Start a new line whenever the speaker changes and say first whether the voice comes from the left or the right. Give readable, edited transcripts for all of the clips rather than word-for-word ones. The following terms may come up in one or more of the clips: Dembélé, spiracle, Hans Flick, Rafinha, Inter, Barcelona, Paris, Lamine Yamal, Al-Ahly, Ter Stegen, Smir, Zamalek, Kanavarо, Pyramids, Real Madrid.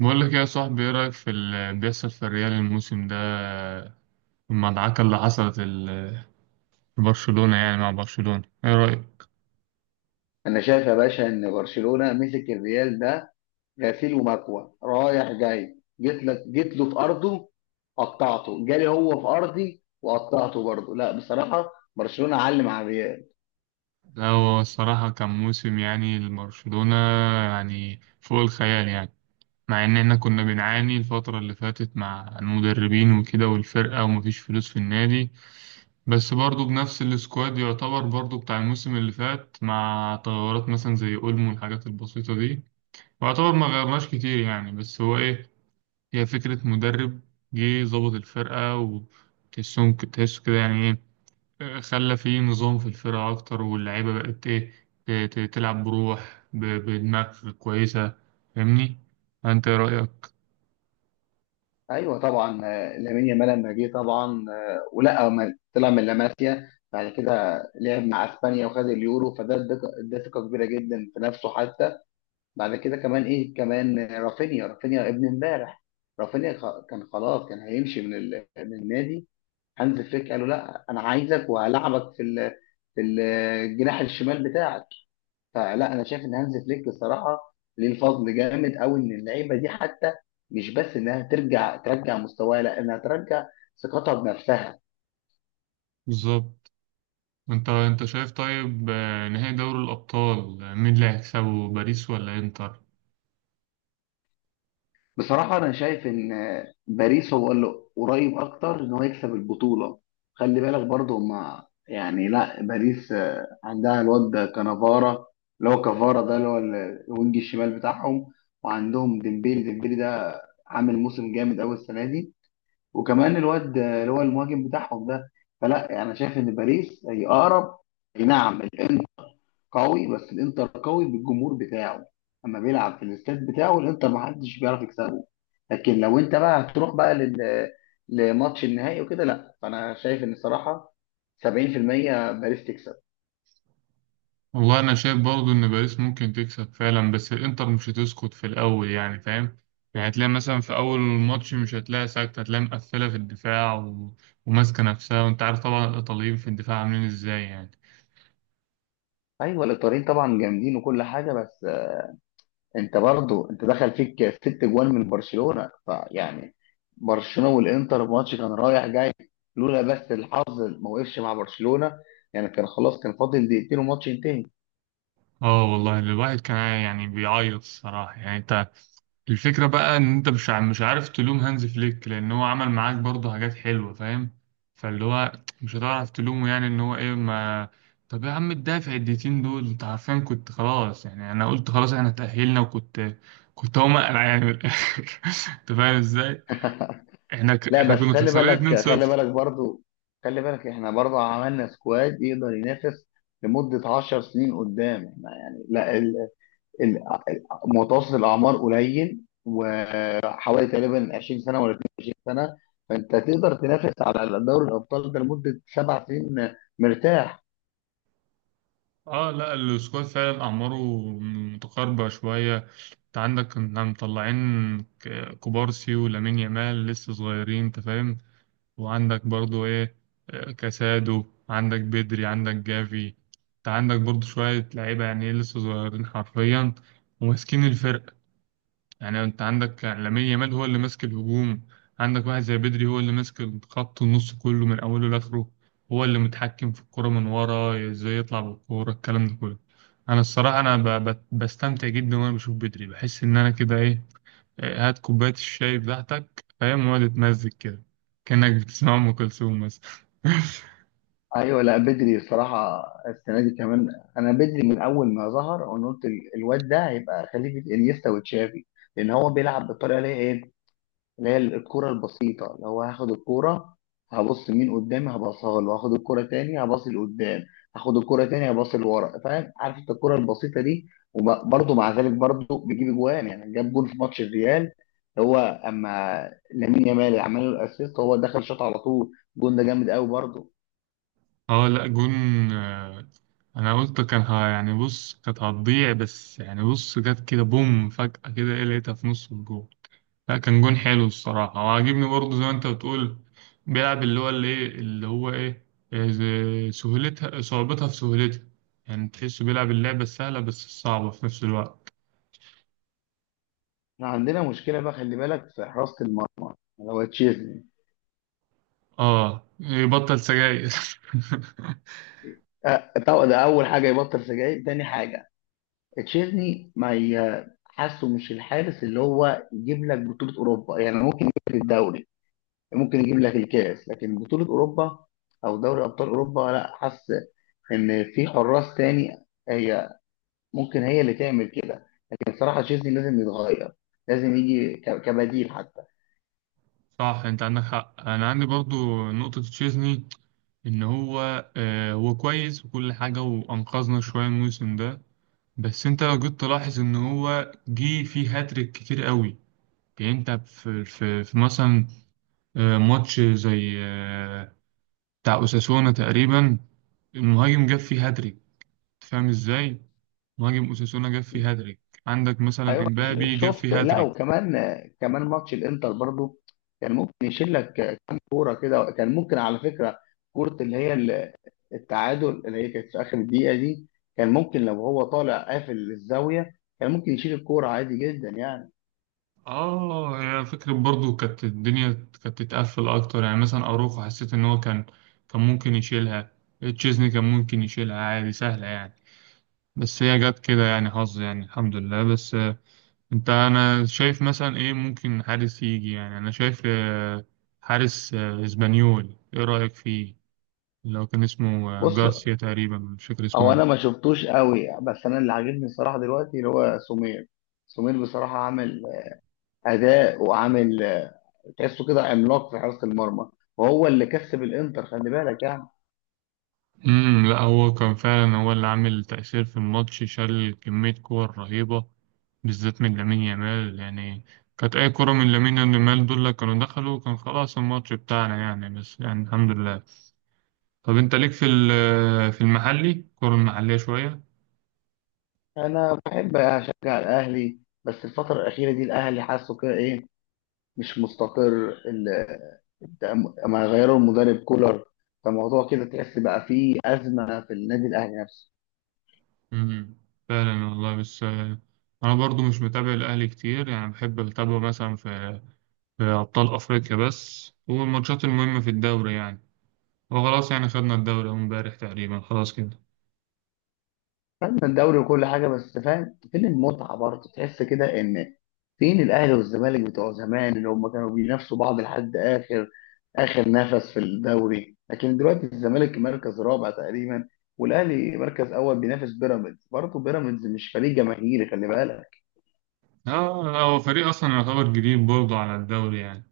right: بقول لك إيه يا صاحبي، ايه رأيك في اللي بيحصل في الريال الموسم ده؟ المدعكة اللي حصلت في برشلونة، يعني مع برشلونة، ايه رأيك؟
left: انا شايف يا باشا ان برشلونه مسك الريال ده غسيل ومكوى رايح جاي، جيت لك جيت له في ارضه قطعته، جالي هو في ارضي وقطعته برضه. لا بصراحه برشلونه علم على الريال.
right: لا، هو الصراحة كان موسم يعني لبرشلونة، يعني فوق الخيال يعني. مع ان احنا كنا بنعاني الفترة اللي فاتت مع المدربين وكده، والفرقة، ومفيش فلوس في النادي. بس برضو بنفس السكواد، يعتبر برضو بتاع الموسم اللي فات، مع تغيرات مثلا زي اولمو والحاجات البسيطة دي. ويعتبر ما غيرناش كتير يعني، بس هو ايه، هي فكرة مدرب. جه ظبط الفرقة وتحسهم تحسه كده، يعني إيه، خلى في نظام في الفرقة أكتر، واللعيبة بقت إيه، تلعب بروح، بدماغ كويسة. فاهمني؟ أنت إيه رأيك؟
left: ايوه طبعا، لامين يامال لما جه طبعا، ولا ما طلع من لاماسيا بعد كده لعب مع اسبانيا وخد اليورو، ده ثقه كبيره جدا في نفسه حتى. بعد كده كمان ايه كمان، رافينيا، رافينيا ابن امبارح. كان خلاص كان هيمشي من النادي. هانز فليك قال له لا انا عايزك وهلعبك في الجناح الشمال بتاعك. فلا انا شايف ان هانز فليك الصراحه ليه الفضل جامد قوي ان اللعيبه دي حتى مش بس انها ترجع ترجع مستواها، لا انها ترجع ثقتها بنفسها.
right: بالظبط. أنت شايف، طيب، نهائي دوري الأبطال، مين اللي هيكسبه، باريس ولا إنتر؟
left: بصراحة أنا شايف إن باريس هو اللي قريب أكتر إن هو يكسب البطولة. خلي بالك برضه هما يعني، لا باريس، عندها الواد ده كانافارا، اللي هو كافارا ده اللي هو الوينج الشمال بتاعهم. وعندهم ديمبيلي، ديمبيلي ده عامل موسم جامد أوي السنة دي. وكمان الواد، اللي هو المهاجم بتاعهم ده. فلا يعني أنا شايف إن باريس هي أقرب. أي نعم الإنتر قوي، بس الإنتر قوي بالجمهور بتاعه، أما بيلعب في الاستاد بتاعه الإنتر محدش بيعرف يكسبه. لكن لو انت بقى هتروح بقى لماتش النهائي وكده، لا فانا شايف ان الصراحه 70% باريس تكسب.
right: والله انا شايف برضه ان باريس ممكن تكسب فعلا، بس الانتر مش هتسكت في الاول يعني، فاهم؟ يعني هتلاقي مثلا في اول الماتش مش هتلاقي ساكت، هتلاقي مقفله في الدفاع وماسكه نفسها، وانت عارف طبعا الايطاليين في الدفاع عاملين ازاي يعني.
left: ايوه الايطاليين طبعا جامدين وكل حاجه، بس انت برضو انت دخل فيك ست جوان من برشلونه، فيعني برشلونه والانتر ماتش كان رايح جاي. لولا بس الحظ ما وقفش مع برشلونه، يعني كان خلاص كان فاضل دقيقتين والماتش ينتهي.
right: اه والله، الواحد كان يعني بيعيط الصراحة يعني، انت الفكرة بقى ان انت مش عارف تلوم هانز فليك، لان هو عمل معاك برضه حاجات حلوة، فاهم؟ فاللي هو مش هتعرف تلومه يعني، ان هو ايه، ما. طب يا عم، الدافع الدقيقتين دول، انت عارفين كنت خلاص يعني، انا قلت خلاص احنا تأهلنا، وكنت هقوم اقلع يعني من الاخر انت فاهم ازاي.
left: لا
right: احنا
left: بس
right: كنا
left: خلي
right: خسرانين
left: بالك خلي
right: 2-0.
left: بالك برضو، خلي بالك احنا برضو عملنا سكواد يقدر ينافس لمدة 10 سنين قدام. احنا يعني لا ال... متوسط الأعمار قليل، وحوالي تقريبا 20 سنة ولا 22 سنة، فأنت تقدر تنافس على دوري الأبطال ده لمدة 7 سنين مرتاح.
right: اه لا، السكواد فعلا اعماره متقاربه شويه. انت عندك كنا مطلعين كوبارسي ولامين يامال لسه صغيرين، انت فاهم، وعندك برضو ايه، كاسادو، عندك بدري، عندك جافي. انت عندك برضو شويه لعيبه يعني إيه لسه صغيرين حرفيا، وماسكين الفرقه. يعني انت عندك لامين يامال هو اللي ماسك الهجوم، عندك واحد زي بدري هو اللي ماسك خط النص كله من اوله لاخره، هو اللي متحكم في الكرة من ورا ازاي يطلع بالكورة، الكلام ده كله. انا الصراحة، انا بستمتع جدا وانا بشوف بدري، بحس ان انا كده ايه، إيه، هات كوباية الشاي بتاعتك، فاهم، وقعد تمزج كده كأنك بتسمع ام كلثوم مثلا.
left: أيوه لا بدري الصراحة السنة دي كمان، أنا بدري من أول ما ظهر أنا قلت الواد ده هيبقى خليفة إنيستا وتشافي، لأن هو بيلعب بالطريقة اللي هي إيه، اللي هي الكرة البسيطة. اللي هو هاخد الكرة هبص مين قدامي هبصها له، هاخد الكرة تاني هبص لقدام، هاخد الكرة تاني هبص لورا، فاهم؟ عارف انت الكرة البسيطة دي. وبرضه مع ذلك برضه بيجيب اجوان، يعني جاب جول في ماتش الريال، هو اما لامين يامال اللي عمل له الاسيست هو دخل شاط على طول. الجون ده جامد قوي برضه.
right: اه لا، جون، آه، انا قلت كان ها يعني، بص كانت هتضيع بس، يعني بص جت كده بوم فجأة كده ايه، لقيتها في نص الجون. لا كان جون حلو الصراحة، وعاجبني برضه زي ما انت بتقول، بيلعب اللي هو اللي ايه اللي هو ايه، إيه سهولتها صعوبتها في سهولتها، يعني تحسه بيلعب اللعبة السهلة بس الصعبة في نفس الوقت.
left: احنا عندنا مشكلة بقى، خلي بالك، في حراسة المرمى اللي هو تشيزني.
right: اه، يبطل سجاير.
left: أه طبعا ده اول حاجة يبطل سجاير، تاني حاجة تشيزني ما ي- حاسه مش الحارس اللي هو يجيب لك بطولة أوروبا، يعني ممكن يجيب لك الدوري، ممكن يجيب لك الكاس، لكن بطولة أوروبا أو دوري أبطال أوروبا لا. حاسس إن في حراس تاني هي ممكن هي اللي تعمل كده، لكن الصراحة تشيزني لازم يتغير، لازم يجي كبديل حتى.
right: صح، انت عندك حق، انا عندي برضو نقطة تشيزني، ان هو هو كويس وكل حاجة، وانقذنا شوية الموسم ده، بس انت لو جيت تلاحظ ان هو جه فيه هاتريك كتير قوي. يعني انت في مثلا ماتش زي بتاع أوساسونا تقريبا، المهاجم جاب فيه هاتريك، فاهم ازاي؟ مهاجم أوساسونا جاب فيه هاتريك، عندك مثلا
left: ايوه
right: امبابي جاب
left: شفت،
right: فيه
left: لا
right: هاتريك.
left: وكمان، ماتش الانتر برضو كان ممكن يشيل لك كام كوره كده، كان ممكن على فكره كوره اللي هي التعادل اللي هي كانت في اخر الدقيقه دي، كان ممكن لو هو طالع قافل الزاويه كان ممكن يشيل الكوره عادي جدا يعني.
right: اه، هي فكرة برضو، كانت الدنيا كانت تتقفل اكتر يعني، مثلا اروخو حسيت ان هو كان ممكن يشيلها، تشيزني كان ممكن يشيلها عادي، سهلة يعني، بس هي جت كده يعني حظ، يعني الحمد لله، بس انت، انا شايف مثلا ايه ممكن حارس يجي، يعني انا شايف حارس اسبانيول، ايه رأيك فيه، لو كان اسمه
left: بص،
right: جارسيا تقريبا، مش فاكر اسمه
left: هو
right: ايه.
left: انا ما شفتوش قوي، بس انا اللي عاجبني الصراحه دلوقتي اللي هو سمير. سمير بصراحه عامل اداء وعامل، تحسه كده عملاق في حراسه المرمى، وهو اللي كسب الانتر، خلي بالك يعني.
right: لا، هو كان فعلا هو اللي عامل تأثير في الماتش، شال كمية كور رهيبة، بالذات من لامين يامال يعني، كانت اي كرة من لامين يامال دول اللي كانوا دخلوا كان خلاص الماتش بتاعنا يعني، بس يعني الحمد لله. طب انت ليك في في المحلي، الكرة المحلية شوية؟
left: انا بحب اشجع الاهلي، بس الفتره الاخيره دي الاهلي حاسه كده ايه، مش مستقر. ال- ما غيروا المدرب كولر، فالموضوع كده تحس بقى فيه ازمه في النادي الاهلي نفسه.
right: مم. فعلا والله، بس انا برضو مش متابع الاهلي كتير يعني، بحب اتابعه مثلا في ابطال افريقيا بس، والماتشات المهمه في الدوري يعني، وخلاص يعني، خدنا الدوري أهو امبارح تقريبا، خلاص كده.
left: فاهم الدوري وكل حاجه، بس فاهم فين المتعه برضه؟ تحس كده ان فين الاهلي والزمالك بتوع زمان اللي هم كانوا بينافسوا بعض لحد اخر اخر نفس في الدوري، لكن دلوقتي الزمالك مركز رابع تقريبا، والاهلي مركز اول بينافس بيراميدز، برضه بيراميدز مش فريق جماهيري خلي بالك.
right: اه، هو فريق اصلا يعتبر جديد برضه على الدوري يعني.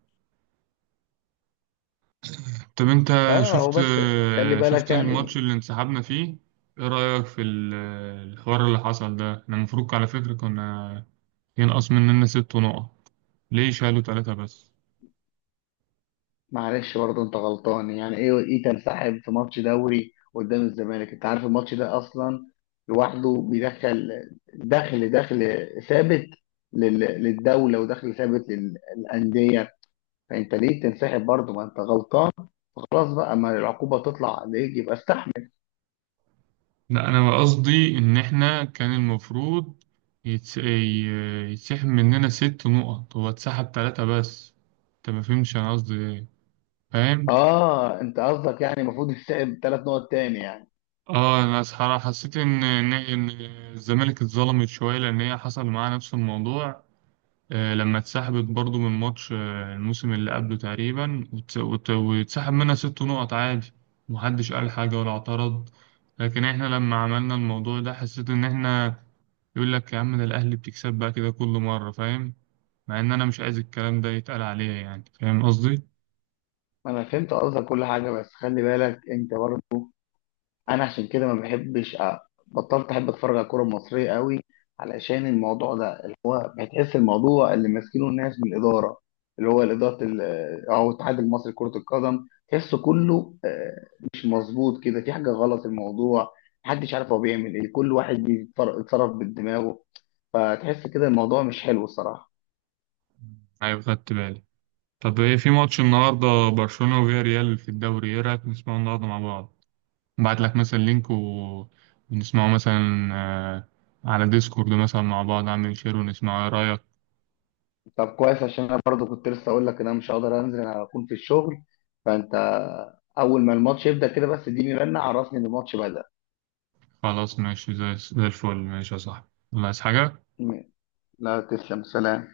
right: طب انت
left: اه هو بس خلي
right: شفت
left: بالك
right: الماتش
left: يعني.
right: اللي انسحبنا فيه، ايه رايك في الحوار اللي حصل ده؟ احنا المفروض على فكره كنا ينقص مننا 6 نقط، ليه شالوا 3 بس؟
left: معلش برضه انت غلطان، يعني ايه، تنسحب في ماتش دوري قدام الزمالك؟ انت عارف الماتش ده اصلا لوحده بيدخل، دخل دخل ثابت للدوله ودخل ثابت للانديه. فانت ليه تنسحب برضه؟ ما انت غلطان، خلاص بقى، ما العقوبه تطلع عليك يبقى استحمل.
right: لا، انا قصدي ان احنا كان المفروض يتسحب مننا 6 نقط، هو اتسحب 3 بس، انت ما فهمتش انا قصدي ايه، فاهم؟
left: اه انت قصدك يعني المفروض تنسحب 3 نقط تاني يعني.
right: اه، انا صراحة حسيت ان إن الزمالك اتظلمت شوية، لان هي حصل معاها نفس الموضوع، لما اتسحبت برضو من ماتش الموسم اللي قبله تقريبا، واتسحب منها 6 نقط عادي، محدش قال حاجة ولا اعترض. لكن احنا لما عملنا الموضوع ده، حسيت ان احنا، يقول لك يا عم ده الأهلي بتكسب بقى كده كل مرة، فاهم، مع إن أنا مش عايز الكلام ده يتقال عليا يعني، فاهم قصدي؟
left: انا فهمت قصدك كل حاجه، بس خلي بالك انت برضه، انا عشان كده ما بحبش بطلت احب اتفرج على الكوره المصريه قوي علشان الموضوع ده. هتحس الموضوع اللي ماسكينه الناس من الاداره، اللي هو الاداره او الاتحاد المصري لكره القدم، تحسه كله مش مظبوط، كده في حاجه غلط في الموضوع. محدش عارف هو بيعمل ايه، كل واحد يتصرف بدماغه، فتحس كده الموضوع مش حلو الصراحه.
right: أيوة، خدت بالي. طب إيه في ماتش النهاردة، برشلونة وفيا ريال في الدوري، إيه رأيك نسمعه النهاردة مع بعض؟ نبعت لك مثلا لينك، ونسمعه مثلا على ديسكورد مثلا مع بعض، أعمل شير، ونسمعه، إيه رأيك؟
left: طب كويس، عشان انا برضو كنت لسه اقول لك ان انا مش هقدر انزل، انا هكون في الشغل. فانت اول ما الماتش يبدا كده بس اديني رنه عرفني ان الماتش بدا.
right: خلاص ماشي، زي الفل، ماشي يا صاحبي. الله، عايز حاجة؟
left: لا تسلم، سلام.